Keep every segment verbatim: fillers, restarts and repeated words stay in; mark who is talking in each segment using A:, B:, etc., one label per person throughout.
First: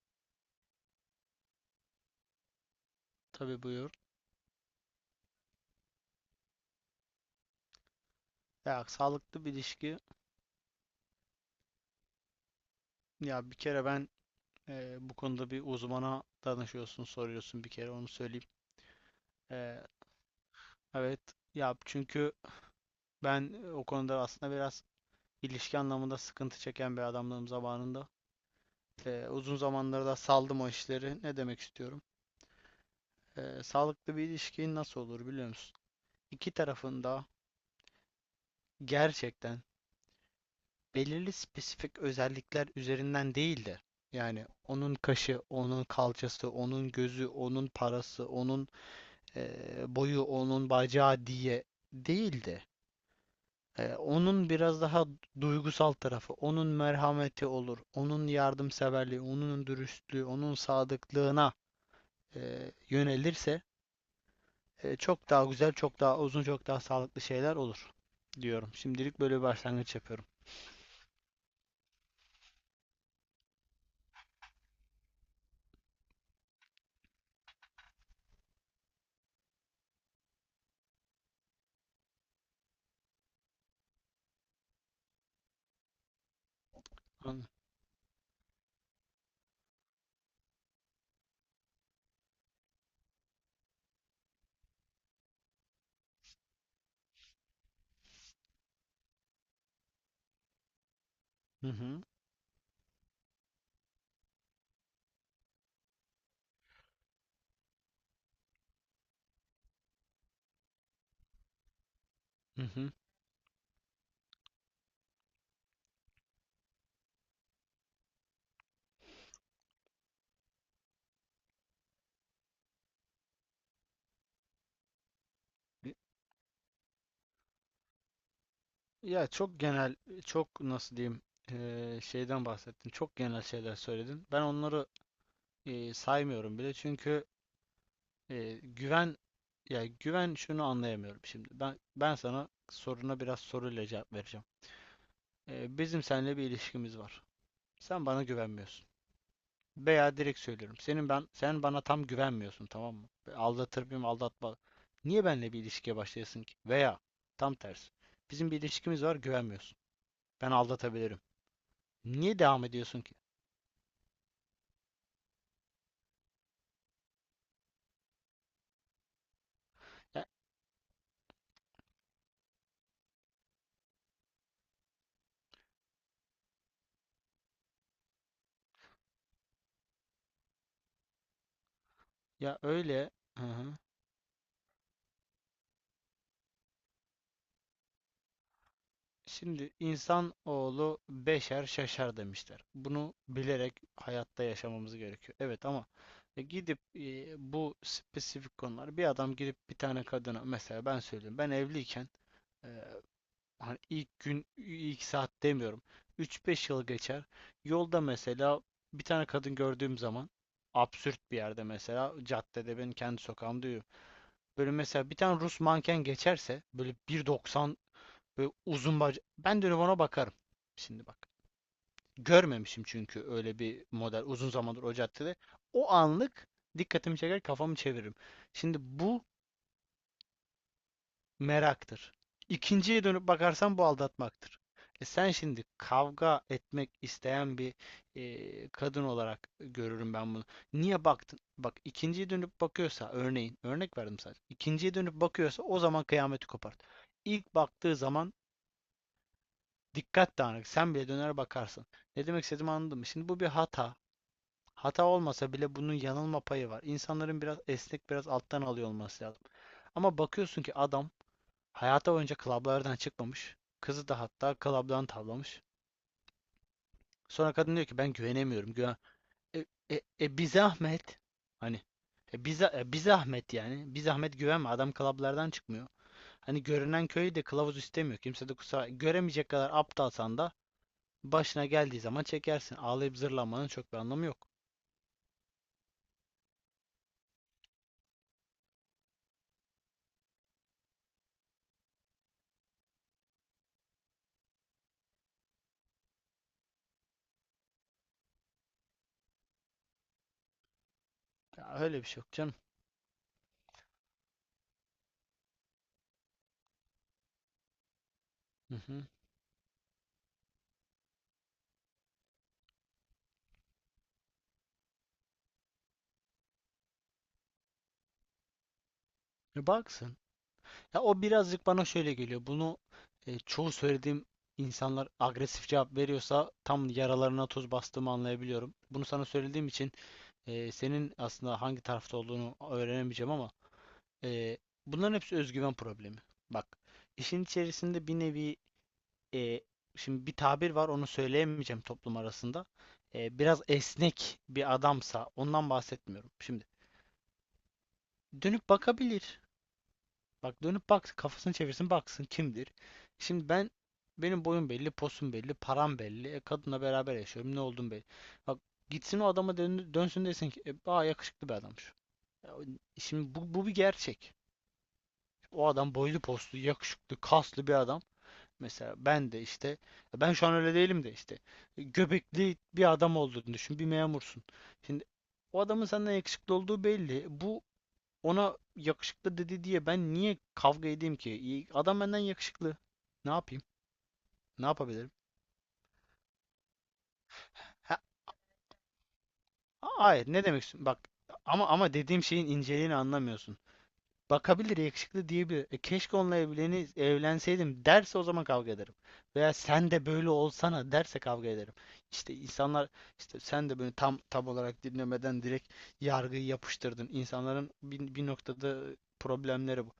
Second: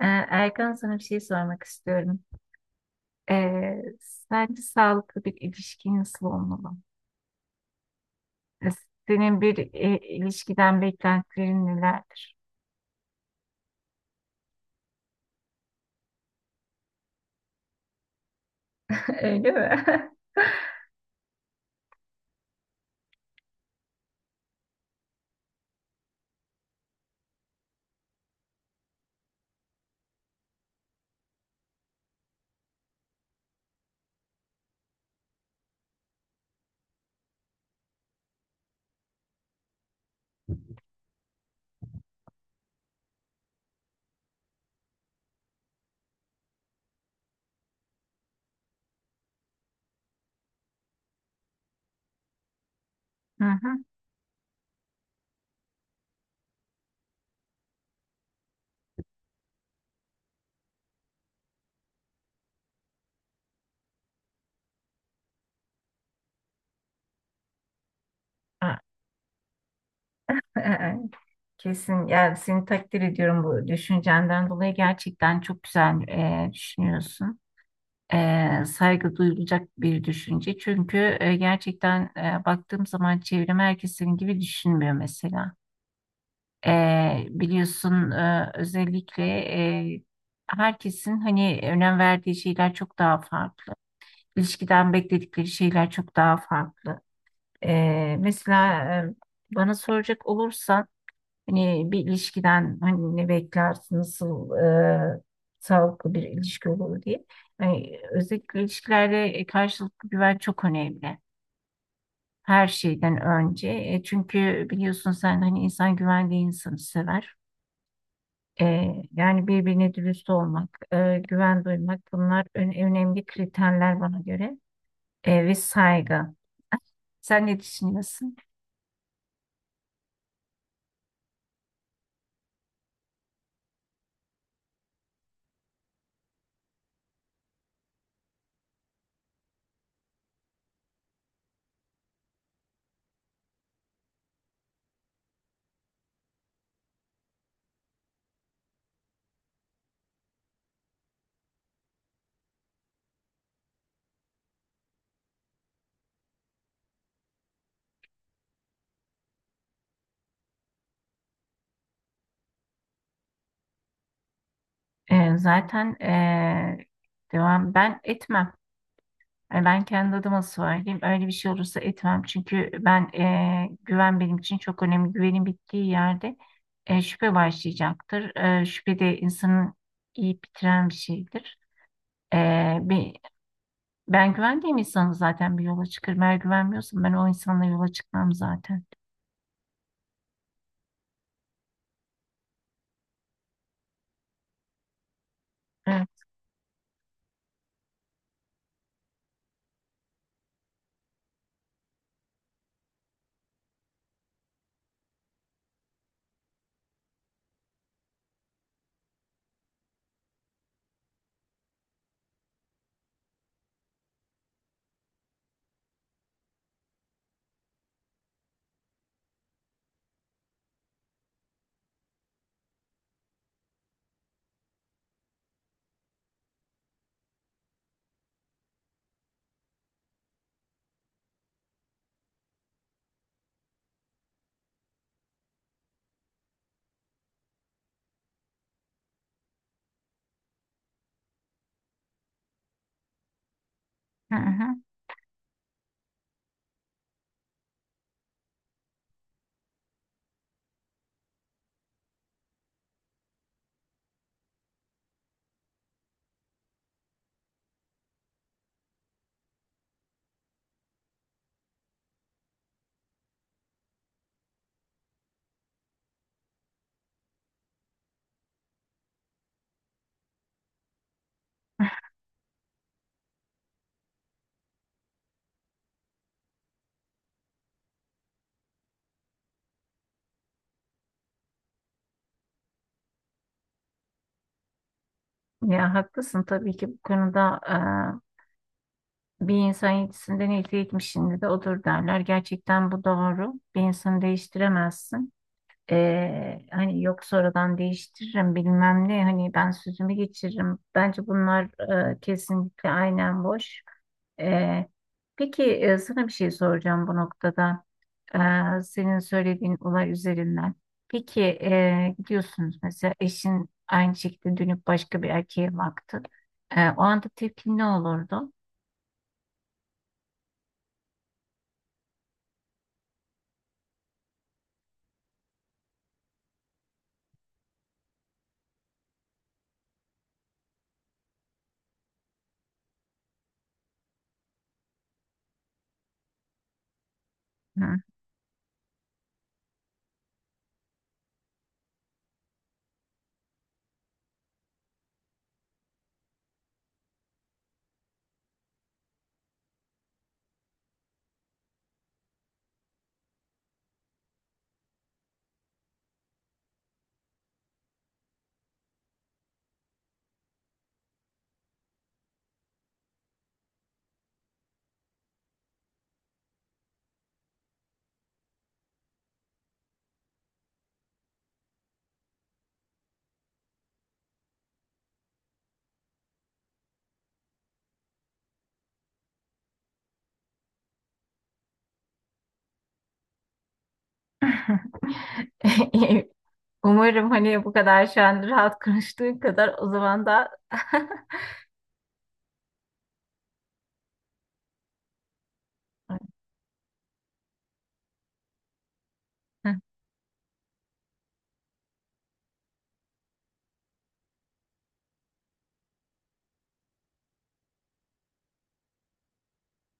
A: Ee, Erkan, sana bir şey sormak istiyorum.
B: Tabii
A: Ee,
B: buyur.
A: Sence sağlıklı bir ilişki nasıl olmalı? Ee,
B: Ya
A: Senin
B: sağlıklı bir
A: bir e,
B: ilişki.
A: ilişkiden beklentilerin nelerdir?
B: Ya bir kere ben e, bu konuda bir uzmana danışıyorsun, soruyorsun bir kere onu söyleyeyim.
A: Öyle
B: E,
A: mi?
B: evet. Ya çünkü ben e, o konuda aslında biraz ilişki anlamında sıkıntı çeken bir adamlığım zamanında. E, uzun zamanlarda da saldım o işleri. Ne demek istiyorum? E, sağlıklı bir ilişki nasıl olur biliyor musun? İki tarafında gerçekten belirli spesifik özellikler üzerinden değil de yani onun kaşı, onun kalçası, onun gözü, onun parası, onun eee, boyu, onun bacağı diye değil de
A: Hı hı.
B: eee, onun biraz daha duygusal tarafı, onun merhameti olur, onun yardımseverliği, onun dürüstlüğü, onun sadıklığına eee, yönelirse eee, çok daha güzel, çok daha uzun, çok daha sağlıklı şeyler olur diyorum.
A: Ha,
B: Şimdilik böyle bir başlangıç yapıyorum.
A: e, Kesin, yani seni takdir ediyorum bu düşüncenden dolayı. Gerçekten çok güzel e, düşünüyorsun. E, saygı duyulacak bir düşünce. Çünkü e, gerçekten e, baktığım zaman çevrem herkes senin gibi düşünmüyor mesela. Eee,
B: Anladın?
A: biliyorsun eee, özellikle eee, herkesin hani önem verdiği şeyler çok daha farklı. İlişkiden bekledikleri şeyler çok daha farklı. Eee, mesela eee, bana soracak olursan
B: Hı
A: hani bir
B: hı.
A: ilişkiden hani ne beklersin, nasıl eee, sağlıklı bir ilişki olur diye. Yani özellikle ilişkilerde e, karşılıklı güven çok önemli.
B: Hı
A: Her
B: hı.
A: şeyden önce. E, çünkü biliyorsun sen, hani insan güvendiği insanı sever. Ee, yani birbirine dürüst olmak, e, güven duymak, bunlar ön- önemli kriterler bana göre. Ee, ve saygı. Sen ne düşünüyorsun?
B: Ya çok genel, çok nasıl diyeyim eee, şeyden bahsettin. Çok genel şeyler söyledin. Ben onları eee, saymıyorum bile çünkü eee, güven, ya güven şunu anlayamıyorum şimdi. Ben ben sana soruna biraz soruyla cevap vereceğim. Eee, bizim seninle bir ilişkimiz var. Sen bana güvenmiyorsun. Veya direkt söylüyorum. Senin ben sen bana tam güvenmiyorsun, tamam mı? Ve aldatır mıyım, aldatma. Niye benimle bir ilişkiye başlayasın ki? Veya tam tersi. Bizim bir ilişkimiz var, güvenmiyorsun. Ben aldatabilirim. Niye devam ediyorsun ki?
A: Ee, zaten ee, devam ben etmem. Yani ben kendi
B: Ya,
A: adıma söyleyeyim. Öyle bir şey olursa etmem. Çünkü ben ee, güven benim için çok önemli. Güvenin bittiği yerde ee, şüphe başlayacaktır. Ee, şüphe de insanın iyi bitiren bir şeydir.
B: ya öyle. Hı hı.
A: Ben güvendiğim insanı zaten bir yola çıkarım. Eğer güvenmiyorsam ben o insanla yola çıkmam zaten.
B: Şimdi insan oğlu beşer şaşar demişler. Bunu bilerek hayatta yaşamamız gerekiyor. Evet ama
A: Evet.
B: e, gidip e, bu spesifik konular, bir adam gidip bir tane kadına, mesela ben söyleyeyim, ben evliyken, e, hani ilk gün ilk saat demiyorum, üç beş yıl geçer, yolda mesela bir tane kadın gördüğüm zaman, absürt bir yerde, mesela caddede, ben kendi sokağımda böyle mesela bir tane Rus manken geçerse, böyle bir doksan, böyle uzun bacak. Ben dönüp ona bakarım. Şimdi bak. Görmemişim çünkü öyle bir model uzun zamandır o caddede. O anlık dikkatimi çeker, kafamı çeviririm. Şimdi bu meraktır. İkinciye dönüp bakarsan bu aldatmaktır. E sen şimdi kavga etmek isteyen bir e, kadın olarak görürüm ben bunu. Niye baktın? Bak, ikinciye dönüp bakıyorsa, örneğin, örnek verdim
A: Hı
B: sadece.
A: hı.
B: İkinciye dönüp bakıyorsa o zaman kıyameti kopart. İlk baktığı zaman dikkat dağınık. Sen bile döner bakarsın. Ne demek istediğimi anladın mı? Şimdi bu bir hata. Hata olmasa bile bunun yanılma payı var. İnsanların biraz esnek, biraz alttan alıyor olması lazım. Ama bakıyorsun ki adam Hayata boyunca klaplardan çıkmamış. Kızı da hatta klaptan tavlamış. Sonra kadın diyor ki ben güvenemiyorum. Güven e, e, e bir zahmet. Hani e, bir, za- e, bir zahmet yani. Bir zahmet güvenme. Adam klaplardan çıkmıyor. Hani görünen köyü de kılavuz istemiyor. Kimse de kusura göremeyecek kadar aptalsan da başına geldiği zaman çekersin. Ağlayıp zırlamanın çok bir anlamı yok.
A: Ya haklısın tabii ki. Bu konuda e, bir insan yetisinden elde etmişinde de odur derler. Gerçekten bu doğru. Bir insanı değiştiremezsin. E, hani yok, sonradan değiştiririm bilmem ne, hani ben sözümü geçiririm. Bence bunlar
B: Ya öyle bir
A: e,
B: şey yok canım.
A: kesinlikle aynen boş. E, peki, e, sana bir şey soracağım bu noktada.
B: Hı
A: E,
B: hı.
A: senin söylediğin olay üzerinden. Peki, e, gidiyorsunuz mesela, eşin aynı şekilde dönüp başka bir erkeğe baktı. E, o anda tepkin ne olurdu?
B: E baksın. Ya o birazcık bana şöyle geliyor. Bunu e, çoğu söylediğim insanlar agresif cevap veriyorsa tam yaralarına tuz bastığımı anlayabiliyorum. Bunu sana söylediğim için e, senin aslında hangi tarafta olduğunu öğrenemeyeceğim, ama e, bunların hepsi özgüven problemi. Bak, işin
A: Hı.
B: içerisinde bir nevi, e, şimdi bir tabir var, onu söyleyemeyeceğim toplum arasında. E, biraz esnek bir adamsa, ondan bahsetmiyorum. Şimdi dönüp bakabilir. Bak, dönüp baksın, kafasını çevirsin baksın kimdir. Şimdi ben benim boyum belli, posum belli, param belli. E, kadınla beraber yaşıyorum. Ne oldum belli. Bak, gitsin o adama dön, dönsün, desin ki e, aa yakışıklı bir adammış. Şimdi bu, bu bir gerçek. O adam boylu poslu, yakışıklı, kaslı bir adam. Mesela ben de işte, ben şu an öyle değilim de işte e, göbekli bir adam olduğunu düşün. Bir memursun. Şimdi o adamın senden yakışıklı olduğu belli. Bu, ona yakışıklı dedi diye ben niye kavga edeyim ki? İyi- Adam benden yakışıklı. Ne yapayım? Ne yapabilirim?
A: Umarım hani bu
B: Ha,
A: kadar şu an rahat konuştuğun kadar o
B: hayır,
A: zaman
B: ne
A: da
B: demek istiyorum? Bak, ama ama dediğim şeyin inceliğini anlamıyorsun. Bakabilir, yakışıklı diyebilir. E, keşke onunla evleni, evlenseydim derse o zaman kavga ederim. Veya
A: Hı,
B: sen de böyle olsana derse kavga ederim. İşte insanlar, işte sen de böyle tam tam olarak dinlemeden direkt yargıyı yapıştırdın. İnsanların bir, bir noktada problemleri bu.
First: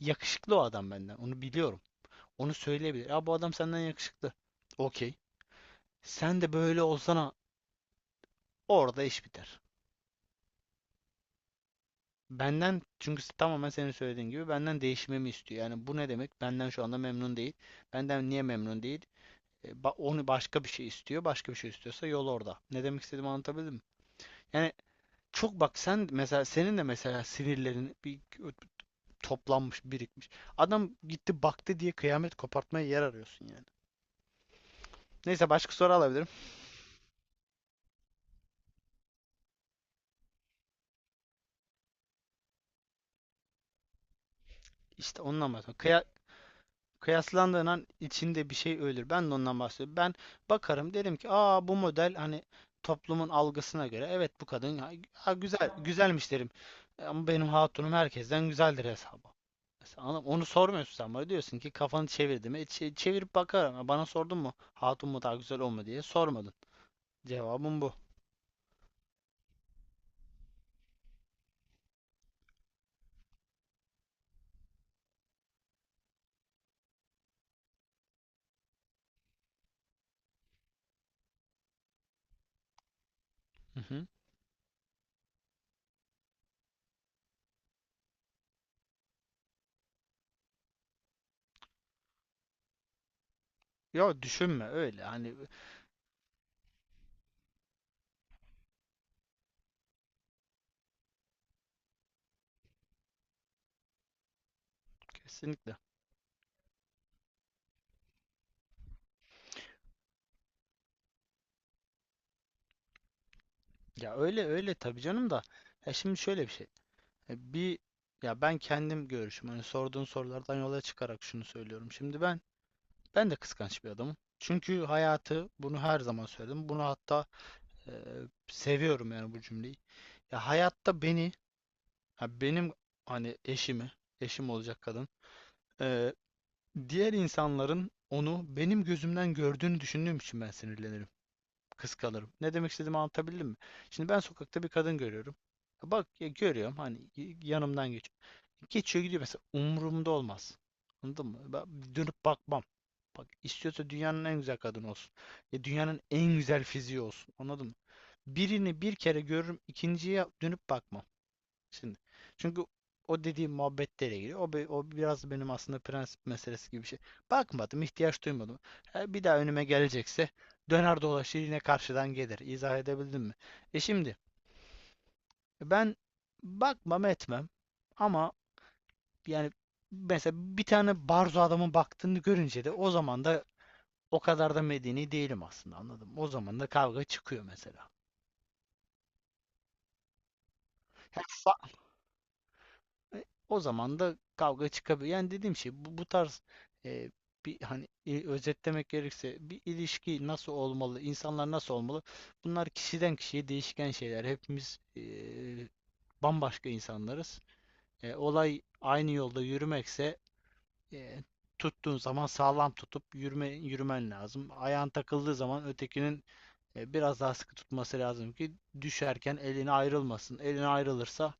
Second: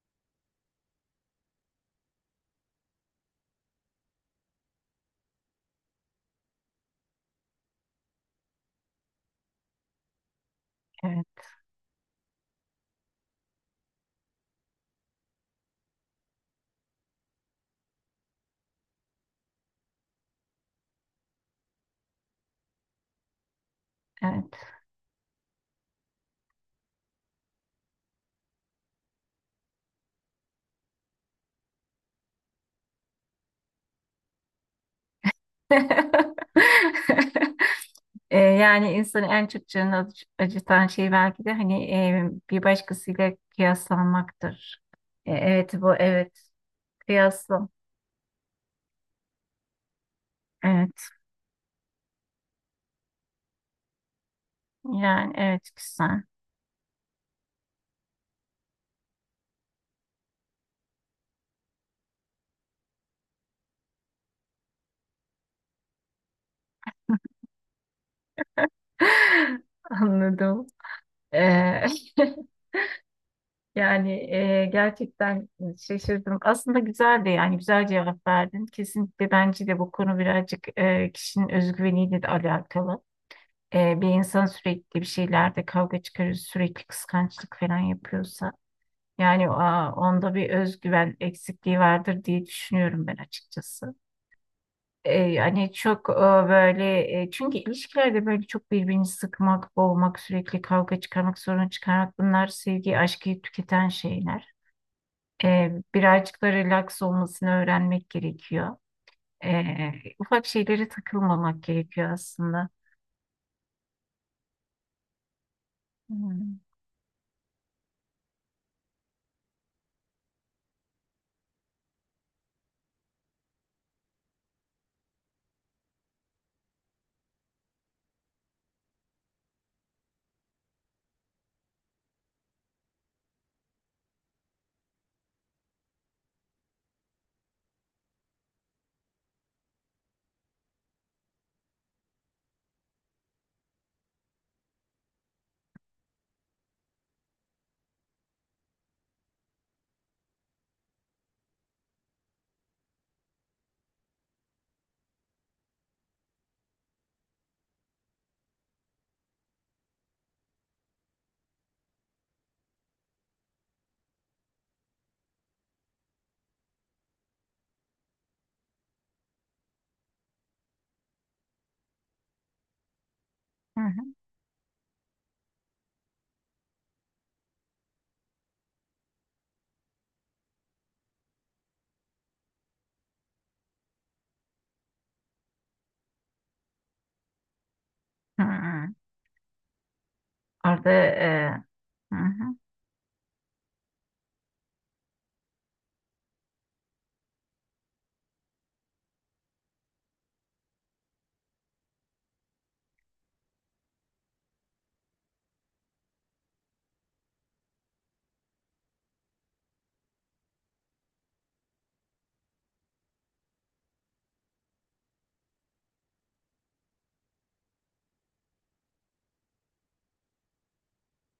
B: Yakışıklı o adam benden. Onu biliyorum. Onu söyleyebilir. Ya bu adam senden yakışıklı. Okey. Sen de böyle olsana, orada iş biter.
A: evet,
B: Benden, çünkü tamamen senin söylediğin gibi benden değişmemi istiyor. Yani bu ne demek? Benden şu anda memnun değil. Benden niye memnun değil? E, Onu başka bir şey istiyor. Başka bir şey istiyorsa yol orada. Ne demek istediğimi anlatabildim mi?
A: evet.
B: Yani çok bak, sen mesela senin de mesela sinirlerin bir toplanmış, birikmiş. Adam gitti baktı diye kıyamet kopartmaya yer arıyorsun yani. Neyse, başka soru alabilirim.
A: E, yani insanı en çok canını acı- acıtan şey belki de hani e, bir başkasıyla kıyaslanmaktır.
B: İşte
A: E,
B: onunla
A: evet,
B: bahsediyorum.
A: bu
B: Kıya-
A: evet.
B: Kıyaslandığın
A: Kıyaslı.
B: an içinde bir şey ölür. Ben de ondan bahsediyorum. Ben bakarım,
A: Evet.
B: derim ki aa bu model hani toplumun algısına göre evet bu kadın ha,
A: Yani
B: ha,
A: evet,
B: güzel
A: güzel.
B: güzelmiş derim. E, ama benim hatunum herkesten güzeldir hesabı. Mesela anladın mı? Onu sormuyorsun sen, bana diyorsun ki kafanı çevirdim. E, çe- çevirip bakarım. Ha, bana sordun mu hatun mu daha güzel o mu diye sormadın. Cevabım bu.
A: Anladım. Ee, yani e, gerçekten şaşırdım. Aslında güzeldi, yani güzel cevap verdin. Kesinlikle bence de bu konu birazcık e, kişinin özgüveniyle de alakalı.
B: Hı
A: E,
B: hı.
A: bir insan sürekli bir şeylerde kavga çıkarır, sürekli kıskançlık falan yapıyorsa, yani aa, onda bir özgüven eksikliği vardır diye düşünüyorum ben açıkçası.
B: Ya düşünme öyle,
A: E,
B: hani
A: yani çok e, böyle e, çünkü ilişkilerde böyle çok birbirini sıkmak, boğmak, sürekli kavga çıkarmak, sorun çıkarmak, bunlar sevgi, aşkı tüketen şeyler. E,
B: kesinlikle.
A: birazcık da relax olmasını öğrenmek gerekiyor. E, Ufak şeylere takılmamak gerekiyor aslında.
B: Ya öyle öyle tabii canım da. Ya şimdi şöyle bir
A: Hmm.
B: şey. E, Bir, ya ben kendim görüşüm. Hani sorduğun sorulardan yola çıkarak şunu söylüyorum. Şimdi ben ben de kıskanç bir adamım. Çünkü hayatı bunu her zaman söyledim. Bunu hatta e, seviyorum yani bu cümleyi. Ya hayatta beni, ha benim hani eşimi, eşim olacak kadın. e, Diğer insanların onu benim gözümden gördüğünü düşündüğüm için ben sinirlenirim, kıskanırım. Ne demek istediğimi anlatabildim mi? Şimdi ben sokakta bir kadın görüyorum. Bak, ya görüyorum, hani y- yanımdan geçiyor. Geçiyor gidiyor mesela. Umurumda olmaz. Anladın mı? Ben dönüp bakmam. Bak, istiyorsa dünyanın en güzel kadını olsun. Ya dünyanın en güzel fiziği olsun. Anladın mı? Birini bir kere görürüm, ikinciye dönüp bakmam. Şimdi. Çünkü o dediğim muhabbetlere giriyor. O, be- o biraz benim aslında prensip meselesi gibi bir şey. Bakmadım, ihtiyaç duymadım. Ha, bir daha önüme gelecekse döner dolaşır yine karşıdan gelir. İzah edebildim mi? E
A: Hı hı.
B: şimdi ben bakmam etmem, ama yani mesela bir tane barzo adamın baktığını görünce de o zaman da o kadar da medeni değilim aslında, anladım. O zaman da kavga çıkıyor mesela.
A: Hı hı. Orada
B: Ha,
A: e,
B: fa-
A: hı hı.
B: O zaman da kavga çıkabiliyor. Yani dediğim şey bu, bu tarz e, bir, hani, e, özetlemek gerekirse bir ilişki nasıl olmalı, insanlar nasıl olmalı? Bunlar kişiden kişiye değişken şeyler. Hepimiz e, bambaşka insanlarız. E, olay aynı yolda yürümekse, e, tuttuğun zaman sağlam tutup yürüme, yürümen lazım. Ayağın takıldığı zaman ötekinin e, biraz daha sıkı tutması lazım ki düşerken eline ayrılmasın. Eline ayrılırsa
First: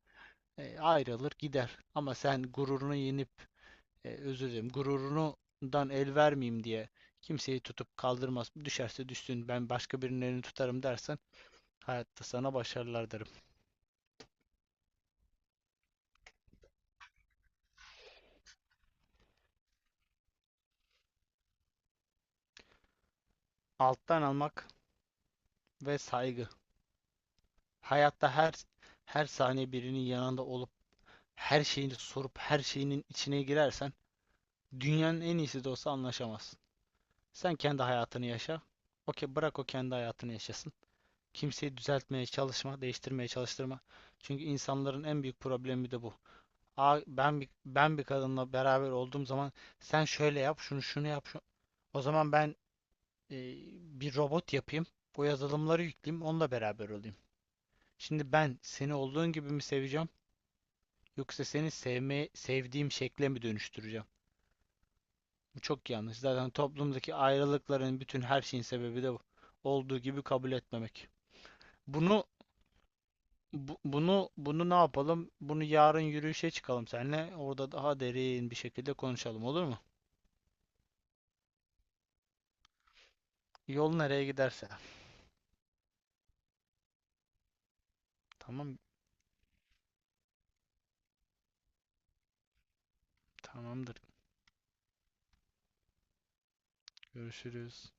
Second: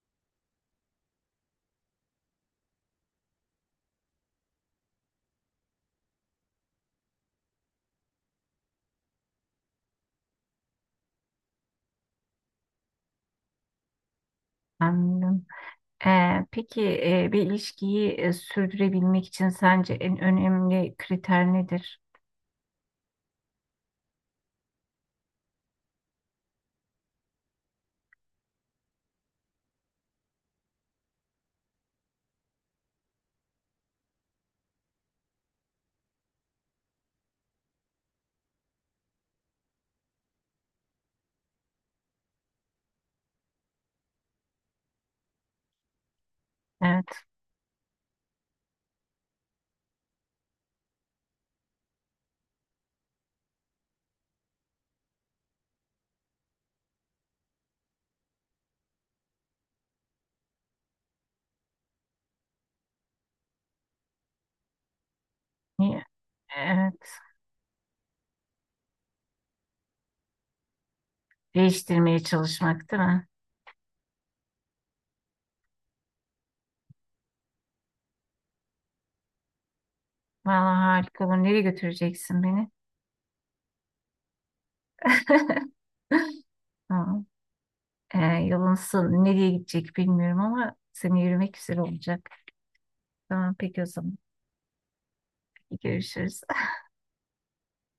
B: e, ayrılır gider. Ama sen gururunu yenip e, özür dilerim, gururundan el vermeyeyim diye kimseyi tutup kaldırmaz. Düşerse düşsün, ben başka birinin elini tutarım dersen, hayatta sana başarılar derim.
A: Anladım. E, peki, e, bir ilişkiyi e, sürdürebilmek için sence en önemli kriter nedir?
B: Alttan almak ve saygı. Hayatta her her saniye birinin yanında olup her şeyini sorup her şeyinin içine girersen dünyanın en iyisi de olsa anlaşamazsın. Sen kendi hayatını yaşa. Okey, bırak o kendi hayatını yaşasın. Kimseyi düzeltmeye çalışma, değiştirmeye çalıştırma. Çünkü insanların en büyük problemi de bu. Aa,
A: Evet.
B: ben bir, ben bir kadınla beraber olduğum zaman sen şöyle yap, şunu şunu yap. Şu-" O zaman ben e, bir robot yapayım. O yazılımları yükleyeyim, onunla beraber olayım. Şimdi ben seni olduğun gibi mi seveceğim, yoksa seni sevme, sevdiğim şekle mi dönüştüreceğim? Bu çok
A: Niye?
B: yanlış. Zaten toplumdaki
A: Evet.
B: ayrılıkların bütün her şeyin sebebi de bu. Olduğu gibi kabul etmemek.
A: Değiştirmeye
B: Bunu
A: çalışmak değil mi?
B: bu- bunu bunu ne yapalım? Bunu yarın yürüyüşe çıkalım seninle. Orada daha derin bir şekilde konuşalım, olur mu?
A: Vallahi harika olur. Nereye götüreceksin beni?
B: Yol nereye giderse.
A: Tamam. Ee, yolun
B: Tamam,
A: son- nereye gidecek bilmiyorum ama seni yürümek güzel olacak. Tamam peki o
B: tamamdır.
A: zaman. Görüşürüz.
B: Görüşürüz.